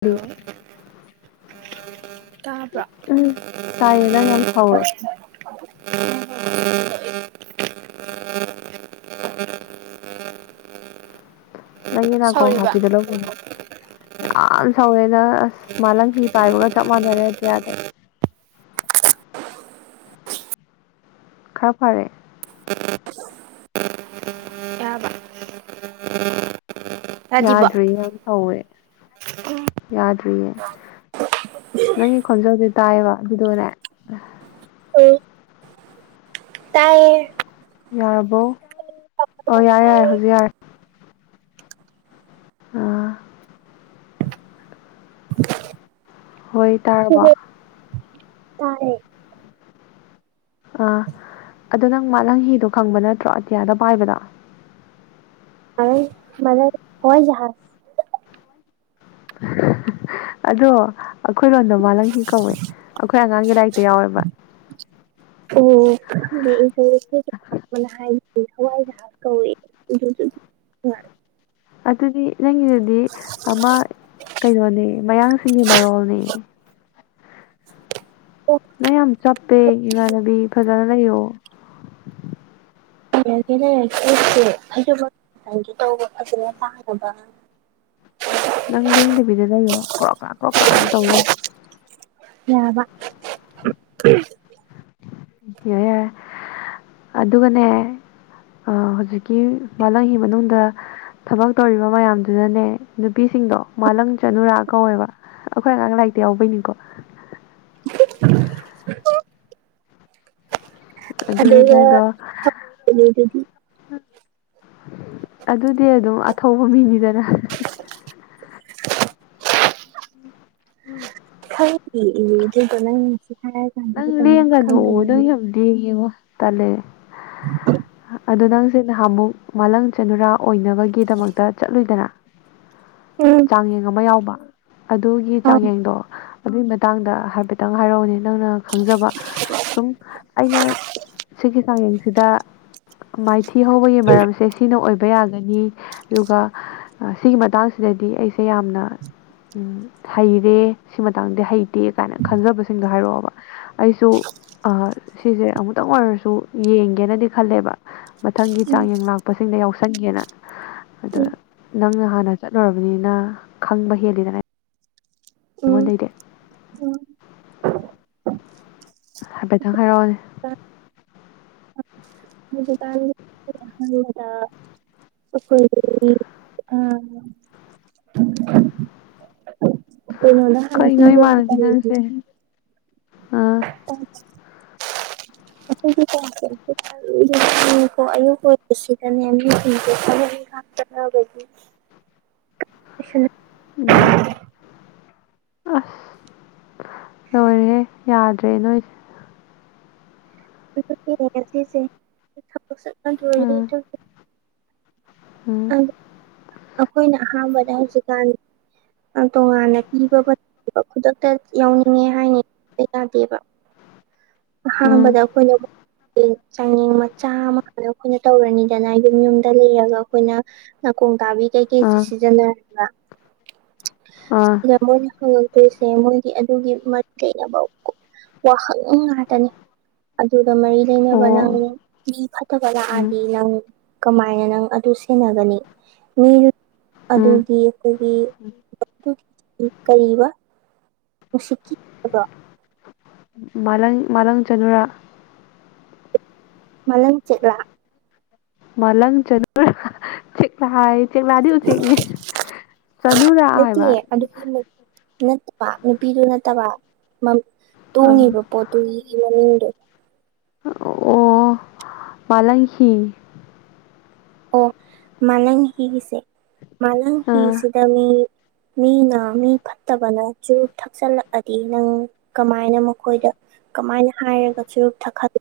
ꯗꯤ hello ꯇꯥꯕꯔꯣ ꯑꯁ ꯇꯥꯏꯌꯦ ꯅꯪ ꯌꯥꯝ ꯁꯧꯋꯦ [unintelligible] ꯅꯪꯒꯤ ꯅꯥꯀꯣꯡ ꯁꯧꯔꯤꯕ ꯍꯥꯞꯄꯤꯗ ꯂꯧꯒꯦꯗ ꯌꯥꯝ ꯁꯧꯋꯦꯗ ꯑꯁ ꯃꯥꯂꯪ ꯐꯤ ꯄꯥꯏꯕꯒ ꯆꯞ ꯃꯥꯟꯅꯔꯦ ꯑꯇꯤꯌꯥꯗ ꯈꯔ ꯐꯥꯔꯦ ꯌꯥꯕ ꯌꯥꯗꯤꯕꯣ ꯌꯥꯗ꯭ꯔꯤ ꯌꯥꯝ ꯁꯧꯋꯦ ꯌꯥꯗ꯭ꯔꯤꯌꯦ ꯅꯪꯒꯤ ꯈꯣꯟꯖꯦꯜꯁꯦ ꯇꯥꯏꯌꯦꯕ ꯑꯗꯨꯗꯣꯅꯦ ꯇꯥꯏꯌꯦ ꯌꯥꯔꯕꯣ ꯑꯣ ꯌꯥꯔꯦ ꯌꯥꯔꯦ ꯍꯧꯖꯤꯛ ꯌꯥꯔꯦ ꯍꯥ ꯍꯣꯏ ꯇꯥꯔꯕꯣ ꯇꯥꯔꯦ ꯑꯥ ꯑꯗꯣ ꯅꯪ ꯃꯥꯂꯪ ꯍꯤꯗꯣ ꯈꯪꯕ ꯅꯠꯇ꯭ꯔꯣ ꯑꯇꯤꯌꯥꯗ ꯄꯥꯏꯕꯗꯣ ꯑꯗꯩꯩ ꯁꯨꯃꯥꯏꯅꯥ ꯋꯔꯤꯖꯦ ꯍꯥꯟꯅ ꯑꯗꯣ ꯑꯩꯈꯣꯏ ꯂꯣꯟꯗ ꯃꯥꯂꯪꯍꯤ ꯀꯧꯋꯦ ꯑꯩꯈꯣꯏ ꯑꯉꯥꯡꯒꯤ ꯂꯥꯏꯔꯤꯛꯇ ꯌꯥꯎꯋꯦꯕ ꯑꯣ ꯈꯪꯦ ꯑꯩ ꯍꯋꯥꯏꯖꯍꯥꯖ ꯀꯧꯏ ꯑꯗꯨ [inaudible] ꯑꯗꯨꯗꯤ ꯅꯪꯒꯤꯗꯨꯗꯤ ꯑꯃ ꯀꯩꯅꯣꯅꯦ ꯃꯌꯥꯡꯁꯤꯡꯒꯤ ꯃꯔꯣꯜꯅꯦ ꯑꯣ ꯅꯪ ꯌꯥꯝ ꯆꯞꯄꯦ ꯏꯃꯥꯟꯅꯕꯤ ꯐꯖꯅ ꯂꯩꯌꯣ ꯦ [inaudible] ꯑꯩꯁꯦ ꯐꯖꯪꯒꯦ ꯇꯧꯕ ꯐꯖꯅ ꯇꯥꯅꯕ ꯅꯪ ꯂꯦꯡꯗꯕꯤꯗ ꯂꯩꯌꯣ ꯀ꯭ꯔꯣꯛ ꯀꯔꯥꯛ ꯀ꯭ꯔꯣꯛ ꯀꯔꯥꯛ ꯑꯗꯨꯝ ꯇꯧꯂꯩ ꯌꯥꯔꯕ ꯌꯥꯔꯦ ꯌꯥꯔꯦ ꯑꯗꯨꯒꯅꯦ ꯍꯧꯖꯤꯛꯀꯤ ꯃꯂꯪꯒꯤ ꯃꯅꯨꯡꯗ ꯊꯕꯛ ꯇꯧꯔꯤꯕ ꯃꯌꯥꯝꯗꯨꯅꯅꯦ ꯅꯨꯄꯤꯁꯤꯡꯗꯣ ꯃꯥꯂꯪ ꯆꯅꯨꯔꯥ ꯀꯧꯋꯦꯕ ꯑꯩꯈꯣꯏ ꯑꯉꯥꯡ ꯂꯥꯏꯔꯤꯛꯇ ꯌꯥꯎꯕꯩꯅꯤꯀꯣ ꯑꯗꯨꯅ ꯑꯗꯨꯒ ꯅꯪꯗꯣ [inaudible] ꯑꯗꯨꯗꯤ ꯑꯗꯨꯝ ꯑꯊꯧꯕ ꯃꯤꯅꯤꯗꯅ ꯈꯪꯗꯦ ꯑꯗꯨꯗꯣ ꯅꯪꯁꯤ ꯍꯥꯏꯔꯦ [inaudible] ꯅꯪ ꯂꯦꯡꯒꯅꯣ ꯅꯪ ꯌꯥꯝ ꯌꯦꯡ ꯌꯦꯡꯉꯣ ꯇꯜꯂꯦ ꯑꯗꯣ ꯅꯪꯁꯦ ꯅꯍꯥꯟꯃꯨꯛ ꯃꯥꯂꯪ ꯆꯅꯨꯔꯥ ꯑꯣꯏꯅꯕꯒꯤꯗꯃꯛꯇ ꯆꯠꯂꯨꯢꯗꯅ ꯎꯝ ꯆꯥꯡꯌꯦꯡ ꯑꯃ ꯌꯥꯎꯕ ꯑꯗꯨꯒꯤ ꯑꯥꯎ ꯆꯥꯡꯌꯦꯡꯗꯣ ꯑꯗꯨꯏ ꯃꯇꯥꯡꯗ ꯍꯥꯏꯐꯦꯠꯇꯪ ꯍꯥꯏꯔꯧꯅꯦ ꯅꯪꯅ ꯈꯪꯖꯕ ꯁꯨꯝ ꯑꯩꯅ ꯁꯤꯒꯤ ꯆꯥꯡꯌꯦꯡꯁꯤꯗ ꯃꯥꯏꯊꯤ ꯍꯧꯕꯒꯤ ꯃꯔꯝꯁꯦ ꯁꯤ ꯁꯤꯅ ꯑꯣꯏꯕ ꯌꯥꯒꯅꯤ ꯑꯗꯨꯒ ꯁꯤꯒꯤ ꯃꯇꯥꯡꯁꯤꯗꯗꯤ ꯑꯩꯁꯦ ꯌꯥꯝꯅ ꯍꯩꯔꯦ ꯁꯤ ꯃꯇꯥꯡꯗꯤ ꯍꯩꯇꯦ ꯀꯥꯏꯅ ꯈꯟꯖꯕꯁꯤꯡꯗꯣ ꯍꯥꯏꯔꯛꯑꯣꯕ ꯑꯩꯁꯨ ꯑ ꯁꯤꯁꯦ ꯑꯃꯨꯛꯇꯪ ꯑꯣꯏꯔꯁꯨ ꯌꯦꯡꯒꯦꯅꯗꯤ ꯈꯜꯂꯦꯕ ꯃꯊꯪꯒꯤ ꯎꯝ ꯆꯥꯡꯌꯦꯡ ꯂꯥꯛꯄꯁꯤꯡꯗ ꯌꯥꯎꯁꯟꯒꯦꯅ ꯑꯗꯣ ꯅꯪꯅ ꯍꯥꯟꯅ ꯆꯠꯂꯨꯔꯕꯅꯤꯅ ꯈꯪꯕ ꯍꯦꯜꯂꯤꯗꯅ ꯎꯝ ꯑꯩꯉꯣꯟꯗꯩꯗꯦ ꯎꯝ ꯎꯝ ꯍꯥꯏꯐꯦꯠꯇꯪ ꯍꯥꯏꯔꯛꯑꯣꯅꯦ ꯍꯧꯖꯤꯛꯒꯥꯟ [inaudible] [unintelligible] [unintelligible] ꯀꯩꯅꯣꯗ ꯍꯥꯟꯅ ꯀꯩꯅꯣ ꯄꯤꯕ ꯏꯄꯥꯟꯅꯕꯤ ꯃꯇꯝꯗ ꯅꯪꯁꯦ ꯑꯥ ꯍ [inaudible] [unintelligible] [inaudible] [unintelligible] [inaudible] [unintelligible] ꯎꯝ ꯑꯁ ꯂꯣꯏꯔꯦꯍꯦ ꯌꯥꯗ꯭ꯔꯦ ꯅꯣꯏꯗꯤ ꯁꯦ [inaudible] ꯎꯝ ꯎꯝ ꯑꯩꯈꯣꯏꯅ ꯑꯍꯥꯟꯕꯗ ꯍꯧꯖꯤꯛꯀꯥꯟ ꯇꯣꯉꯥꯟꯅ ꯄꯤꯕꯕ ꯈꯨꯗꯛꯇ ꯌꯥꯎꯅꯤꯡꯉꯦ ꯍꯥꯏꯅꯕ ꯌꯥꯗꯦꯕ ꯎꯝ ꯑꯍꯥꯥꯟꯕꯖ ꯑꯩꯈꯣꯏꯅ ꯆꯥꯡꯌꯦꯡ ꯃꯆꯥ ꯑꯃ ꯍꯥꯟꯅ ꯑꯩꯈꯣꯏꯅ ꯇꯧꯔꯅꯤꯗꯅ ꯌꯨꯝ ꯌꯨꯝꯗ ꯂꯩꯔꯒ ꯑꯩꯈꯣꯏꯅ ꯅꯥꯀꯣꯡ ꯇꯥꯕꯤ ꯀꯩꯀꯩꯁꯦ ꯑꯥ ꯁꯤꯖꯤꯟꯅꯔꯒ ꯑꯥ ꯁꯤꯗ ꯃꯣꯏꯅ ꯁꯤꯁꯦ ꯃꯣꯏꯒꯤ ꯑꯗꯨꯒꯤ ꯃꯔꯤ ꯂꯩꯅꯕ ꯋꯥꯍꯪ ꯉꯥꯛꯇ ꯅꯤ ꯑꯗꯨꯒ ꯃꯔꯤ ꯑꯣ ꯂꯩꯅꯕ ꯅꯪ ꯃꯤ ꯐꯠꯇꯕ ꯎꯝ ꯂꯥꯛꯑꯗꯤ ꯅꯪ ꯀꯃꯥꯏꯅ ꯅꯪ ꯑꯗꯨ ꯁꯦꯟꯅꯒꯅꯤ ꯃꯤ ꯎꯝ ꯑꯗꯨꯗꯤ ꯑꯩꯈꯣꯏꯒꯤ ꯀꯔꯤꯕ ꯅꯨꯡꯁꯤꯠꯈꯤꯕꯈꯤꯕꯗꯣ [inaudible] ꯃꯥꯂꯪ ꯃꯥꯂꯪ ꯆꯅꯨꯔꯥ ꯃꯥꯂꯪ ꯆꯦꯛꯂꯥ ꯃꯥꯂꯪ ꯆꯅꯨꯔꯥ ꯆꯦꯛꯂꯥ ꯍꯥꯏꯌꯦ ꯆꯦꯛꯂꯥꯗꯤ ꯎꯆꯦꯛꯅꯦ ꯆꯅꯨꯔꯥ ꯅꯠꯇꯦ ꯍꯥꯏꯕ ꯑꯗꯨꯒꯤ ꯅꯠꯇꯕ ꯅꯨꯄꯤꯗꯨ ꯅꯠꯇꯕ ꯇꯣꯡꯉꯤꯕ ꯑꯥ ꯄꯣꯠꯇꯨꯒꯤ ꯃꯃꯤꯡꯗꯣ ꯑꯣ ꯃꯥꯂꯪꯍꯤ ꯑꯣ ꯃꯥꯂꯪ ꯍꯤꯁꯦ ꯃꯥꯂꯪ ꯑꯥ ꯍꯤꯁꯤꯗ ꯃꯤ ꯃꯤꯅ ꯃꯤ ꯐꯠꯇꯕꯅ ꯆꯨꯔꯨꯞ ꯊꯛꯆꯜꯂꯛꯑꯗꯤ ꯅꯪ ꯀꯃꯥꯏꯅ ꯃꯈꯣꯏꯗ ꯀꯃꯥꯏꯅ ꯍꯥꯏꯔꯒ ꯆꯨꯔꯨꯞ ꯊꯠ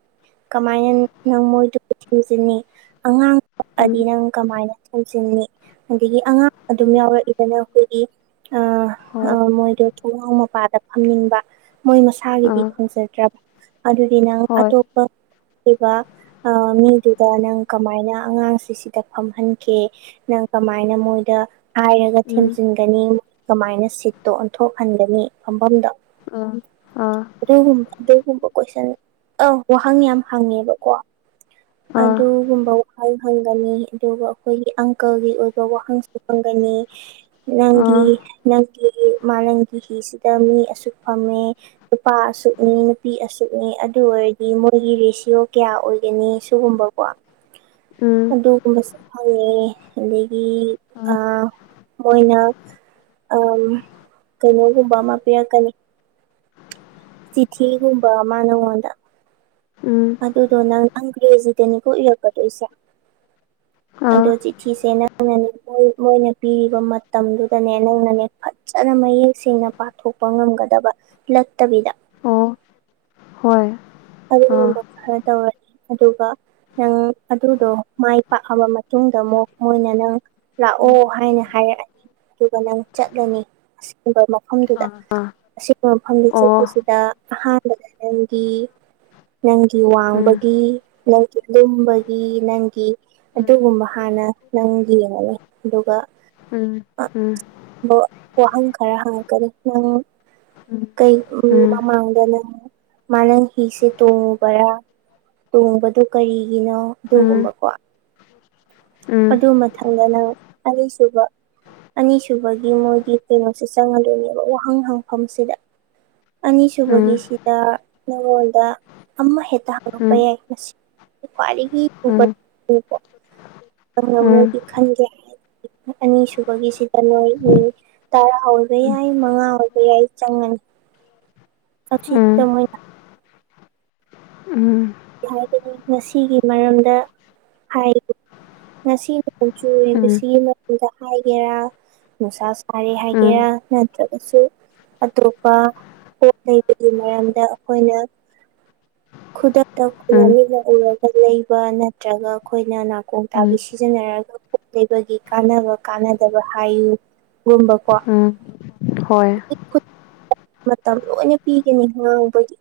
ꯀꯃꯥꯏꯅ ꯅꯪ ꯃꯣꯏꯗꯨꯕꯨ ꯊꯦꯝꯖꯤꯟꯅꯤ ꯑꯉꯥꯡ ꯎꯝ ꯑꯗꯤ ꯅꯪ ꯀꯃꯥꯏꯅ ꯊꯦꯝꯖꯤꯟꯅꯤ ꯑꯗꯒꯤ ꯑꯉꯥꯡ ꯑꯗꯨꯝ ꯑꯥ ꯌꯥꯎꯔꯛꯏꯗꯅ ꯑꯩꯈꯣꯏꯒꯤ ꯑ ꯍꯣꯏ ꯑꯥ ꯃꯣꯏꯗꯣ ꯊꯣꯡꯅꯥꯎ ꯃꯄꯥꯗ ꯐꯝꯅꯤꯡꯕ ꯃꯣꯏ ꯃ ꯃꯁꯥꯒꯤꯗꯤ ꯑꯥ ꯐꯪꯖꯗ꯭ꯔꯕ ꯑꯗꯨꯗꯤ ꯅꯪ ꯍꯣꯏ ꯑꯇꯣꯞꯄ ꯑꯗꯨꯒ ꯑ ꯃꯤꯗꯨꯗ ꯅꯪ ꯀꯃꯥꯏꯅ ꯑꯉꯥꯡꯁꯤ ꯁꯤꯗ ꯐꯝꯍꯟꯒꯦ ꯅꯪ ꯀꯃꯥꯏꯅ ꯃꯣꯏꯗ ꯍꯥꯏꯔꯒ ꯎꯝ ꯊꯦꯝꯖꯤꯟ ꯒꯅꯤ ꯀꯃꯥꯏꯅ ꯁꯤꯠꯇꯣ ꯑꯣꯟꯊꯣꯛꯍꯟꯒꯅꯤ ꯐꯝꯐꯝꯗꯣ ꯎꯝ ꯑꯗꯨꯒꯨꯝꯕ ꯑꯗꯨꯒꯨꯝꯕ ꯀꯣꯏꯁꯟ ꯑꯥꯎ ꯋꯥꯍꯪ ꯌꯥꯝ ꯍꯪꯉꯦꯕꯀꯣ ꯑ ꯑꯗꯨ ꯒꯨꯝꯕ ꯍꯪꯒꯅꯤ ꯑꯗꯨꯒ ꯑꯩꯈꯣꯏꯒꯤ ꯑꯪꯀꯒꯤ ꯑꯣꯏꯕ ꯋꯥꯍꯪꯁꯨ ꯍꯪꯒꯅꯤ ꯑ ꯅꯪꯒꯤ ꯎꯝ ꯅꯪꯒꯤ ꯃꯥꯂꯪꯒꯤ ꯍꯤꯁꯤꯗ ꯃꯤ ꯑꯁꯨꯛ ꯐꯝꯃꯦ ꯅꯨꯄꯥ ꯑꯁꯨꯛꯅꯤ ꯅꯨꯄꯤ ꯑꯁꯨꯛꯅꯤ ꯑꯗꯨ ꯑꯣꯏꯔꯗꯤ ꯃꯣꯏꯒꯤ ꯔꯦꯁꯤꯌꯣ ꯀꯌꯥ ꯑꯣꯏꯒꯅꯤ ꯁꯨꯒꯨꯝꯕꯀꯣ ꯑꯗꯨꯒꯨꯝꯕꯁꯨ ꯍꯪꯉꯦ ꯑꯗꯒꯤ ꯑ ꯃꯣꯏꯅ ꯎꯝ ꯀꯩꯅꯣꯒꯨꯝꯕ ꯑꯃ ꯄꯤꯔꯛꯀꯅꯤ ꯆꯤꯊꯤꯒꯨꯝꯕ ꯃꯥ ꯅꯉꯣꯟꯗ ꯎꯝ ꯑꯗꯨꯗꯣ ꯅꯪ ꯑꯪꯒ꯭ꯔꯦꯖꯤꯗꯅꯤꯀ ꯏꯔꯛꯀꯗꯣꯏꯁꯦ ꯑꯗꯣ ꯑ ꯆꯤꯊꯤꯁꯦ ꯅꯪ ꯑꯩꯅꯅꯦ ꯃꯣꯏ ꯃꯣꯏꯅ ꯄꯤꯔꯤꯕ ꯃꯇꯝꯗꯨꯗꯅꯦ ꯅꯪꯅꯅꯦ ꯐꯖꯅ ꯃꯌꯦꯛ ꯁꯦꯡꯅ ꯄꯥꯊꯣꯛ ꯄ ꯉꯝꯒꯗꯕ ꯅꯠꯇꯕꯤꯗ ꯑꯣ ꯍꯣꯏ ꯑ ꯑꯗꯨꯒꯨꯝꯕ ꯈꯔ ꯇꯧꯔꯅꯤ ꯑꯗꯨꯒ ꯅꯪ ꯑꯗꯨꯗꯣ ꯃꯥꯏ ꯄꯥꯛꯑꯕ ꯃꯇꯨꯡꯗ ꯑꯃꯨꯛ ꯃꯣꯏꯅ ꯅꯪ ꯎꯝ ꯂꯥꯛꯑꯣ ꯍꯥꯏꯅ ꯍꯥꯏꯔꯛꯑꯅꯤ ꯑꯗꯨꯒ ꯅꯪ ꯆꯠꯂꯅꯤ ꯑꯁꯤꯒꯨꯝꯕ ꯑ ꯃꯐꯝꯗꯨꯗ ꯑꯁꯤꯒꯨꯝꯕ ꯃꯐꯝꯗꯨ ꯑꯣ ꯆꯠꯄꯁꯤꯗ ꯑꯍꯥꯟꯕꯗ ꯅꯪꯒꯤ ꯅꯪꯒꯤ ꯎꯝ ꯋꯥꯡꯕꯒꯤ ꯅꯪꯒꯤ ꯂꯨꯝꯕꯒꯤ ꯅꯪꯒꯤ ꯎꯝ ꯑꯗꯨꯒꯨꯝꯕ ꯍꯥꯟꯅ ꯅꯪꯒꯤ ꯌꯦꯡꯉꯅꯤ ꯑꯗꯨꯒ ꯎꯝ ꯎꯝ ꯗꯣ ꯋꯥꯍꯪ ꯈꯔ ꯍꯪꯉꯛꯀꯅꯤ ꯅꯪ ꯀꯩ ꯎꯝ ꯃꯃꯥꯡꯗ ꯅꯪ ꯃꯥꯂꯪ ꯍꯤꯁꯦ ꯇꯣꯡꯉꯨꯕꯔꯥ ꯇꯣꯡꯕꯗꯨ ꯀꯔꯤꯒꯤꯅꯣ ꯑꯗꯨꯒꯨꯝꯕꯀꯣ ꯑꯗꯨ ꯎꯝ ꯃꯊꯪꯗ ꯅꯪ ꯑꯅꯤꯁꯨꯕ ꯑꯅꯤꯁꯨꯕꯒꯤ ꯃꯣꯏꯒꯤ ꯀꯩꯅꯣꯁꯦ ꯆꯪꯉꯗꯣꯏꯅꯦꯕ ꯋꯥꯍꯪ ꯍꯪꯐꯝꯁꯤꯗ ꯑꯅꯤꯁꯨꯕꯒꯤꯁꯤꯗ ꯅꯉꯣꯟꯗ ꯑꯃ ꯍꯦꯛꯇ ꯎꯝ ꯎꯝ ꯎꯝ [unintelligible] ꯎꯝ ꯌꯥꯏ ꯉꯁꯤ ꯈ꯭ꯋꯥꯏꯗꯒꯤ [unintelligible] ꯑꯩꯅ ꯃꯣꯏꯒꯤ ꯈꯟꯒꯦ [unintelligible] ꯑꯅꯤꯁꯨꯕꯒꯤꯁꯤꯗ ꯅꯣꯏ [unintelligible] ꯇꯔꯥ ꯑꯣꯏꯕ ꯌꯥꯏ ꯃꯉꯥ ꯑꯣꯢꯕ ꯌꯥꯏ ꯆꯪꯉꯅꯤ [unintelligible] ꯎꯝ ꯍꯥꯏꯕꯅꯤ ꯉꯁꯤꯒꯤ ꯃꯔꯝꯗ ꯍꯥꯏꯔꯤ ꯉꯁꯤ [unintelligible] ꯅꯨꯡꯁꯥ ꯍꯥꯏꯒꯦꯔꯥ ꯅꯨꯡꯁꯥ ꯁꯥꯔꯤ ꯍꯥꯏꯒꯦꯔꯥ ꯅꯠꯇ꯭ꯔꯒꯁꯨ ꯑꯇꯣꯞꯄ ꯄꯣꯠ ꯂꯩꯕꯒꯤ ꯃꯔꯝꯗ ꯑꯩꯈꯣꯏꯅ ꯈꯨꯗꯛ ꯈꯨꯗꯝ ꯑꯣꯏꯅ ꯃꯤꯠꯅ ꯎꯔꯒ ꯂꯩꯕ ꯅꯠꯇ꯭ꯔꯒ ꯑꯩꯈꯣꯏꯅ ꯅꯥꯀꯣꯡ ꯇꯥꯕꯤ ꯁꯤꯖꯤꯟꯅꯔꯒ ꯄꯣꯠ ꯂꯩꯕꯒꯤ ꯀꯥꯟꯅꯕ ꯀꯥꯟꯅꯗꯕ ꯍꯥꯏꯌꯨꯒꯨꯝꯕꯀꯣ ꯍꯣꯏ ꯃꯇꯝ ꯂꯣꯏꯅ ꯄꯤꯒꯅꯤ ꯉꯥꯡꯕꯒꯤ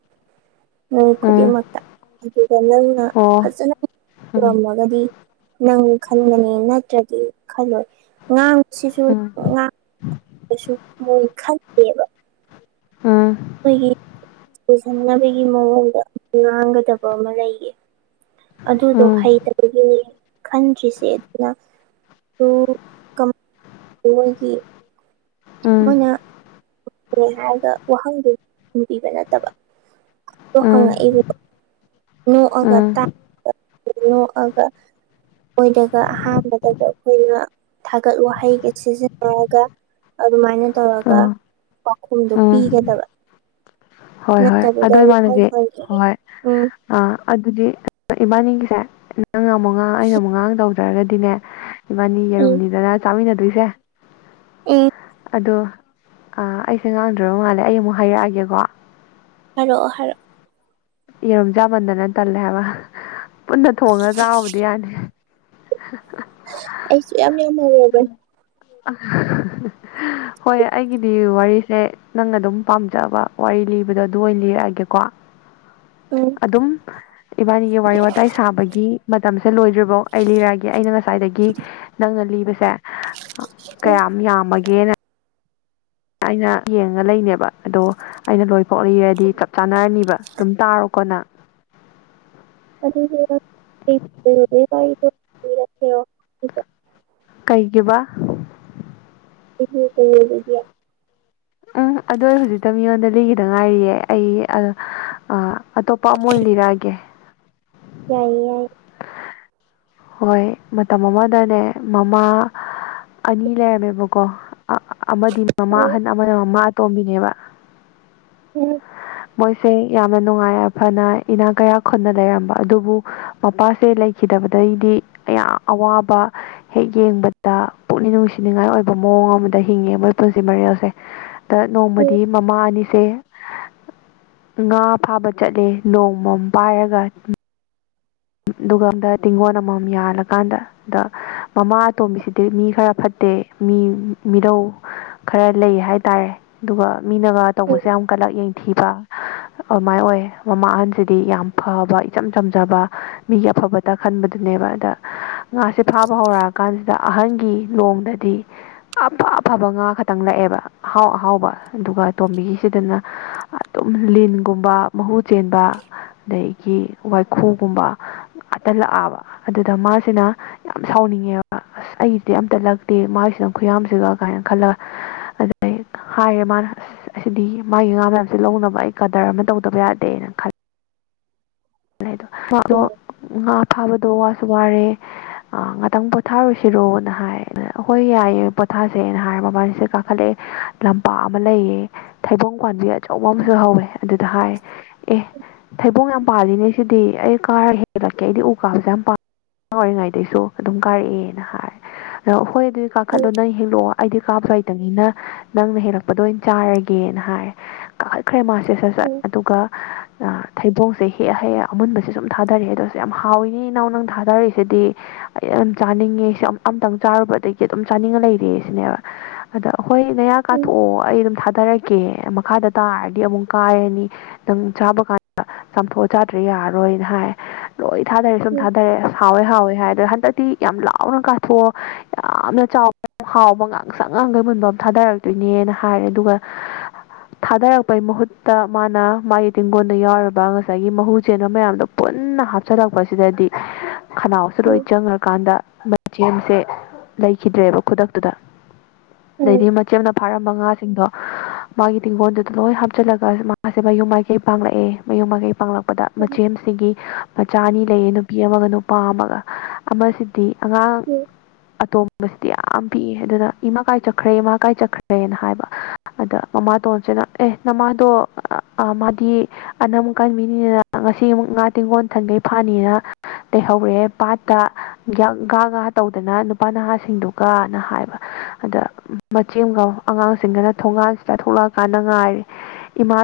ꯅꯣꯏ ꯎꯝ ꯈꯨꯗꯤꯡꯃꯛꯇ ꯑꯗꯨꯒ ꯅꯪ ꯅ ꯑꯣ ꯎꯝ ꯐꯖꯅ ꯎꯝ ꯎꯝ ꯉꯝꯃꯒꯗꯤ ꯅꯪ ꯈꯟꯒꯅꯤ ꯅꯠꯇ꯭ꯔꯗꯤ ꯈꯜꯂꯣꯏ ꯉꯥꯡꯕꯁꯤꯁꯨ ꯉꯥꯡ ꯁꯨ ꯃꯣꯏ ꯈꯟꯗꯦꯕ ꯑꯥ ꯑꯩꯈꯣꯏꯒꯤ ꯄꯨꯁꯟꯅꯅꯕꯒꯤ ꯃꯑꯣꯡꯗ ꯉꯥꯡꯒꯗꯕ ꯑꯃ ꯂꯩꯌꯦ ꯎꯝ ꯎꯝ ꯑꯗꯨꯗꯣ ꯎꯝ ꯎꯝ ꯑ ꯍꯩꯇꯕꯒꯤꯅꯦ ꯈꯟꯗ꯭ꯔꯤꯁꯦ ꯑꯗꯨꯅ [unintelligible] ꯃꯣꯏꯅ [unintelligible] ꯍꯥꯏꯔꯒ ꯋꯥꯍꯪꯗꯨꯣ ꯍꯪꯕꯤꯕ ꯅꯠꯇꯕ [unintelligible] ꯅꯣꯛꯑꯒ ꯇꯥꯛ ꯄ ꯅꯣꯛꯑꯒ ꯃꯣꯏꯗꯒ ꯑꯍꯥꯟꯕꯗꯒ ꯑꯩꯈꯣꯏꯅ ꯊꯥꯒꯠ ꯋꯥꯍꯩꯒ ꯁꯤꯖꯤꯟꯅꯔꯒ ꯑꯗꯨꯃꯥꯏꯅ ꯇꯧꯔꯒ ꯎꯝ ꯄꯥꯎꯈꯨꯝꯗꯣ ꯄꯤꯒꯗꯕ ꯍꯣꯏ ꯍꯣꯏ ꯅꯠꯇꯕꯤꯗ ꯑꯗꯣ ꯏꯃꯥꯟꯅꯕꯤ ꯋꯥꯍꯪ ꯍꯣꯏ ꯍꯪꯉꯛꯑꯦ ꯍꯣꯏ ꯎꯝ ꯑꯥ ꯑꯗꯨꯗꯤ ꯏꯕꯥꯅꯤꯒꯤꯁꯦ ꯅꯪ ꯑꯃꯨꯛ ꯉꯥꯡ ꯑꯩꯅ ꯑꯃꯨꯛ ꯉꯥꯡ ꯇꯧ ꯌꯥꯠꯇ꯭ꯔꯒꯗꯤꯅꯦ ꯏꯕꯥꯅꯤ ꯎꯝ ꯌꯦꯔꯨꯝꯅꯤꯗꯅ ꯆꯥꯃꯤꯟꯅꯗꯣꯏꯁꯦ ꯢ ꯑꯗꯣ ꯑ ꯑꯩꯁꯦ ꯉꯥꯡꯗ꯭ꯔꯕ ꯃꯥꯜꯂꯦ ꯑꯩ ꯑꯃꯨꯛ ꯍꯥꯏꯔꯛꯑꯒꯦꯀꯣ ꯍꯥꯏꯔꯛꯑꯣ ꯍꯥꯏꯔꯣ ꯌꯦꯔꯨꯝ ꯆꯥꯃꯟꯗꯅ ꯇꯜꯂꯦ ꯍꯥꯏꯕ ꯄꯨꯟꯅ ꯊꯣꯡꯉꯒ ꯆꯥꯕꯕꯨꯗꯤ ꯌꯥꯅꯤ ꯑꯩꯁꯨ ꯌꯥꯝ ꯌꯥꯝ ꯍꯧꯔꯕꯅꯤ ꯍꯣꯏ ꯑꯩꯒꯤꯗꯤ ꯋꯥꯔꯤꯁꯦ ꯅꯪꯅ ꯑꯗꯨꯝ ꯄꯥꯝꯖꯕ ꯋꯥꯔꯤ ꯂꯤꯕꯗꯣ ꯑꯗꯨ ꯑꯣꯏꯅ ꯂꯤꯔꯛꯑꯒꯦꯀꯣ ꯎꯝ ꯑꯗꯨꯝ ꯏꯕꯥꯟꯅꯤꯒꯤ ꯋꯥꯔꯤ ꯋꯥꯇꯥꯏ ꯁꯥꯕꯒꯤ ꯃꯇꯝꯁꯦ ꯂꯣꯏꯗ꯭ꯔꯤꯕꯧ ꯑꯩ ꯂꯤꯔꯛ ꯑꯒꯦ ꯑꯩꯅ ꯉꯁꯥꯏꯗꯒꯤ ꯅꯪꯅ ꯂꯤꯕꯁꯦ ꯑ ꯎꯝ ꯀꯌꯥꯝ ꯌꯥꯝꯃꯒꯦꯅ ꯑꯩꯅ ꯌꯦꯡꯉ ꯂꯩꯅꯦꯕ ꯑꯗꯣ ꯑꯩꯅ ꯂꯣꯏ ꯄꯣꯛꯏꯔꯗꯤ ꯆꯞ ꯆꯥꯅꯔꯅꯤꯕ ꯗꯨꯝ ꯇꯥꯔꯣꯀꯣ ꯅ [unintelligible] [unintelligible] [unintelligible] ꯀꯩꯒꯤꯕ [unintelligible] ꯎꯝ ꯑꯗꯨꯗꯣ ꯍꯧꯖꯤꯛꯇ ꯃꯤꯉꯣꯟꯗ ꯂꯤꯈꯤꯗ ꯉꯥꯏꯔꯤꯌꯦ ꯑꯩ ꯑ ꯑ ꯑꯇꯣꯞꯄ ꯑꯃ ꯑꯣꯏꯅ ꯂꯤꯔꯛꯑꯒꯦ ꯌꯥꯏꯌꯦ ꯌꯥꯏꯌꯦ ꯍꯣꯏ ꯃꯇꯝ ꯑꯃꯗꯅꯦ ꯃꯃꯥ ꯑꯅꯤ ꯂꯩꯔꯝꯃꯦꯕꯀꯣ ꯑꯃꯗꯤ ꯃꯃꯥ ꯎꯝ ꯑꯍꯟ ꯑꯃꯅ ꯃꯃꯥ ꯑꯇꯣꯝꯕꯤꯅꯦꯕ ꯎꯝ ꯃꯣꯏꯁꯦ ꯌꯥꯝꯅ ꯅꯨꯡꯉꯥꯏ ꯑꯐꯅ ꯏꯅꯥꯛ ꯀꯩꯔꯥ ꯈꯨꯟꯅ ꯂꯩꯔꯝꯕ ꯑꯗꯨꯕꯨ ꯃꯄꯥꯁꯦ ꯂꯩꯈꯤꯗꯕꯩꯗꯤ ꯑꯌꯥꯝ ꯑꯋꯥꯕ ꯍꯦꯛ ꯌꯦꯡꯕꯗ ꯄꯨꯛꯅꯤꯡ ꯅꯨꯡꯁꯤꯅꯤꯉꯥꯏ ꯑꯣꯏꯕ ꯃꯑꯣꯡ ꯑꯃꯗ ꯍꯤꯡꯉꯦ ꯃꯣꯏ ꯄꯨꯟꯁꯤ ꯃꯔꯦꯜꯁꯦ ꯗ ꯎꯝ ꯅꯣꯡꯃꯗꯤ ꯃꯃꯥ ꯑꯅꯤꯁꯦ ꯉꯥ ꯐꯥꯕ ꯆꯠꯂꯦ ꯅꯣꯡꯃꯝ ꯄꯥꯏꯔꯒ ꯑꯗꯨꯒ ꯑꯃꯗ ꯇꯤꯡꯒꯣꯟ ꯑꯃꯃꯝ ꯌꯥꯜꯂꯀꯥꯟꯗ ꯑꯗ ꯃꯃꯥ ꯑꯇꯣꯝꯕꯤꯁꯤꯗꯤ ꯃꯤ ꯈꯔ ꯐꯠꯇꯦ ꯃꯤ ꯃꯤꯔꯧ ꯈꯔ ꯂꯩ ꯍꯥꯏ ꯇꯔꯦ ꯑꯗꯨꯒ ꯃꯤꯅꯒ ꯎꯝ ꯇꯧꯕꯁꯦ ꯌꯥꯝ ꯀꯂꯛ ꯌꯦꯡ ꯊꯤꯕ ꯑꯗꯨꯃꯥꯏꯅ ꯑꯣꯏ ꯃꯃꯥ ꯑꯍꯟꯁꯤꯗꯤ ꯌꯥꯝ ꯐꯕ ꯏꯆꯝ ꯆꯝꯖꯕ ꯃꯤꯒꯤ ꯑꯐꯕꯇ ꯈꯟꯕꯗꯨꯅꯦꯕ ꯑꯗ ꯉꯥꯁꯦ ꯐꯥꯕ ꯍꯧꯔꯛꯑꯀꯥꯟꯁꯤꯗ ꯑꯍꯟꯒꯤ ꯂꯣꯡꯗꯗꯤ ꯑꯐ ꯑꯐꯕ ꯉꯥ ꯈꯛꯇꯪ ꯂꯥꯛꯑꯦꯕ ꯑꯍꯥꯎ ꯑꯍꯥꯎꯕ ꯑꯗꯨꯒ ꯇꯣꯝꯕꯤꯒꯤꯁꯤꯗꯅ ꯑꯗꯨꯝ ꯂꯤꯟꯒꯨꯝꯕ ꯃꯍꯨ ꯆꯦꯟꯕ ꯑꯗꯒꯤ ꯋꯥꯏꯈꯣꯡ ꯨꯝꯕ ꯑꯇꯜꯂꯛꯑꯕ ꯑꯗꯨꯗ ꯃꯥꯁꯤꯅ ꯌꯥꯝ ꯁꯥꯎꯅꯤꯡꯉꯦꯕ ꯑꯁ ꯑꯩꯗꯤ ꯑꯝꯇ ꯂꯛꯇꯦ ꯃꯥꯒꯤꯁꯤꯅ ꯈꯨꯌꯥꯝꯁꯤꯒ ꯀꯥꯏꯅ ꯈꯜꯂꯒ ꯑꯗꯩ ꯍꯥꯏꯔꯦ ꯃꯥꯅ ꯑꯁ ꯑꯁꯤꯗꯤ ꯃꯥꯒꯤ ꯉꯥ ꯃꯌꯥꯝꯁꯦ ꯂꯧꯅꯕ ꯑꯩ ꯀꯗꯔ ꯑꯃ ꯇꯧꯗꯕ ꯌꯥꯗꯦꯅ ꯈꯜꯂꯦ ꯃꯥꯗꯣ ꯎꯝ ꯉꯥ ꯐꯥꯕꯗꯣ ꯋꯥꯁꯨ ꯋꯥꯔꯦ ꯑ ꯉꯥꯛꯇꯪ ꯄꯣꯊꯥꯔꯨꯁꯤꯔꯣꯅ ꯍꯥꯏ ꯍꯣꯏ ꯌꯥꯏꯑꯌꯦ ꯄꯣꯊꯥꯁꯦꯅ ꯍꯥꯏꯔ ꯃꯕꯥꯜꯁꯤꯗ ꯀꯥꯈꯠꯂꯛꯑꯦ ꯂꯝꯄꯥꯛ ꯑꯃ ꯂꯩꯌꯦ ꯊꯩꯕꯣꯡ ꯄꯥꯟꯕꯤ ꯑꯆꯧꯕ ꯑꯃꯁꯨ ꯍꯧꯋꯦ ꯑꯗꯨꯗ ꯍꯥꯏ ꯑꯦ ꯊꯩꯕꯣꯡ ꯌꯥꯝ ꯄꯥꯜꯂꯤ ꯁꯤꯗꯤ ꯑꯩ ꯀꯥꯔ ꯍꯦꯜꯂꯛꯀꯦ ꯑꯩꯗꯤ ꯎ ꯀꯥꯕꯁꯨꯦ ꯌꯥꯝ ꯄꯥꯝ ꯑꯥꯡ ꯑꯣꯏꯔꯤꯉꯩꯗꯩꯁꯨ ꯑꯗꯨꯝ ꯀꯥꯔꯛꯑꯦꯅ ꯍꯥꯏꯔꯦ ꯑꯗꯣ ꯍꯣ ꯑꯗꯨꯗꯤ ꯀꯥꯈꯠꯂꯣ ꯎꯝ ꯅꯪ ꯍꯤꯂꯛꯑꯣ ꯑꯩꯗꯤ ꯀꯥꯕꯁꯨ ꯍꯩꯇꯕꯅꯤꯅ ꯅꯪꯅ ꯍꯦꯜꯂꯛꯄꯗ ꯑꯣꯏꯅ ꯆꯥꯔꯒꯦꯅ ꯍꯥꯏꯔ ꯀꯥꯈꯠꯈ꯭ꯔꯦ ꯃꯥꯁꯦ ꯁꯠ ꯁꯠ ꯑꯗꯨꯒ ꯊꯩꯕꯣꯡꯁꯦ ꯍꯦꯛ ꯍꯦꯛ ꯑꯃꯨꯟꯕꯁꯦ ꯁꯨꯝ ꯊꯥꯗꯔꯛꯑꯦ ꯑꯗꯁꯨ ꯌꯥꯝ ꯍꯥꯎꯋꯤꯅꯤ ꯏꯅꯥꯎ ꯅꯪ ꯊꯥꯗꯔꯛꯏꯁꯤꯗꯤ ꯑꯩ ꯌꯥꯝ ꯆꯥꯅꯤꯡꯉꯦ ꯑꯝꯇꯪ ꯆꯥꯔꯨꯕꯗꯒꯤ ꯑꯗꯨꯝ ꯆꯥꯅꯤꯡꯉ ꯂꯩꯔꯦ ꯁꯤꯅꯦꯕ ꯑꯗ ꯍꯣꯏ ꯅꯌꯥ ꯎꯝ ꯀꯥꯊꯣꯛꯑꯣ ꯑꯩ ꯑꯗꯨꯝ ꯊꯥꯗꯔꯛꯀꯦ ꯃꯈꯥꯗ ꯇꯥꯔꯗꯤ ꯑꯃꯨꯛ ꯀꯥꯏꯔꯅꯤ ꯑꯗꯨꯝ ꯆꯥꯕ ꯃꯥꯝꯕ ꯆꯥꯝꯐꯨꯠ ꯆꯥꯗ꯭ꯔꯦ ꯌꯥꯔꯔꯣꯏꯅ ꯍꯥꯏ ꯂꯣꯏ ꯊꯥꯗꯔꯦ ꯁꯨꯝ ꯎꯝ ꯊꯥꯗꯔꯦ ꯑꯁ ꯍꯥꯎꯋꯦ ꯍꯥꯎꯋꯦ ꯍꯥꯏ ꯑꯗ ꯍꯟꯗꯛꯇꯤ ꯌꯥꯝ ꯂꯥꯎꯅ ꯀꯥꯊꯣꯛꯑꯣ ꯌꯥꯝꯅ ꯆꯥꯎꯕ ꯍꯥꯎꯕ ꯉꯥꯡꯁꯪ ꯉꯥꯡꯈꯩ ꯃꯨꯟꯕ ꯑꯃ ꯊꯥꯗꯔꯛꯒꯦ ꯗꯨꯏꯅꯦꯅ ꯍꯥꯏꯔꯦ ꯑꯗꯨꯒ ꯊꯥꯗꯔꯛꯄꯩ ꯃꯍꯨꯠꯇ ꯃꯥꯅ ꯃꯥꯒꯤ ꯇꯤꯡꯒꯣꯟꯗ ꯌꯥꯎꯔꯕ ꯉ ꯉꯁꯥꯏꯒꯤ ꯃꯍꯨ ꯆꯦꯟꯕ ꯃꯌꯥꯝꯗꯣ ꯄꯨꯟꯅ ꯍꯥꯞꯆꯜꯂꯛꯄꯁꯤꯗꯗꯤ ꯈꯅꯥꯎꯁꯨ ꯂꯣꯏ ꯎꯝ ꯆꯪꯉ꯭ꯔꯀꯥꯟꯗ ꯃꯆꯦꯝꯁꯦ ꯂꯩꯈꯤꯗ꯭ꯔꯦꯕ ꯈꯨꯗꯛꯇꯨꯗ ꯑꯗꯩꯗꯤ ꯃꯆꯦꯝꯅ ꯐꯥꯔꯝꯕ ꯉꯥꯁꯤꯡꯗꯣ ꯃꯥꯒꯤ ꯇꯤꯡꯒꯣꯜꯗꯨꯗ ꯂꯣꯏ ꯍꯥꯞꯆꯤꯜꯂꯒ ꯃꯥꯁꯦ ꯃꯌꯨꯝ ꯃꯥꯏꯀꯩ ꯄꯥꯡꯂꯛꯑꯦ ꯃꯌꯨꯝ ꯃꯥꯏꯀꯩ ꯄꯥꯡꯪꯂꯛꯄꯗ ꯎꯝ ꯃꯆꯦꯝꯁꯤꯡꯒꯤ ꯃꯆꯥ ꯑꯅꯤ ꯂꯩꯌꯦ ꯅꯨꯄꯤ ꯑꯃꯒ ꯅꯨꯄꯥ ꯑꯃꯒ ꯑꯃꯁꯤ ꯗꯤ ꯑꯉꯥꯡ ꯎꯝ ꯑꯇꯣꯝ ꯕꯁꯤꯗꯤ ꯌꯥꯝ ꯄꯤꯛꯏ ꯑꯗꯨꯅ ꯏꯃꯥ ꯀꯥꯏ ꯆꯠꯈ꯭ꯔꯦ ꯏꯃꯥ ꯀꯥꯏ ꯆꯠꯈ꯭ꯔꯦꯅ ꯍꯥꯏꯕ ꯑꯗ ꯃꯃꯥꯇꯣꯟꯁꯤꯅ ꯑꯦ ꯅꯃꯥꯗꯣ ꯃꯥꯗꯤ ꯑꯅꯨꯛ ꯀꯟꯕꯅꯤꯗꯅ ꯉꯁꯤ ꯑꯃꯨꯛ ꯉꯥ ꯇꯤꯡꯒꯣꯟ ꯊꯟꯈꯩ ꯐꯥꯅꯤꯅ ꯇꯩꯍꯧꯔꯦ ꯄꯥꯠꯇ ꯉꯥ ꯇꯧꯗꯅ ꯅꯨꯄꯥ ꯅꯍꯥꯁꯤꯡꯗꯨ ꯀꯅ ꯍꯥꯏꯕ ꯑꯗ ꯃꯆꯦꯝꯒ ꯑꯉꯥꯡꯁꯤꯡꯗꯅ ꯊꯣꯡꯒꯥꯟꯁꯤꯗ ꯊꯣꯛꯂꯛꯑꯀꯥꯟꯗ ꯉꯥꯏꯔꯦ ꯏꯃꯥ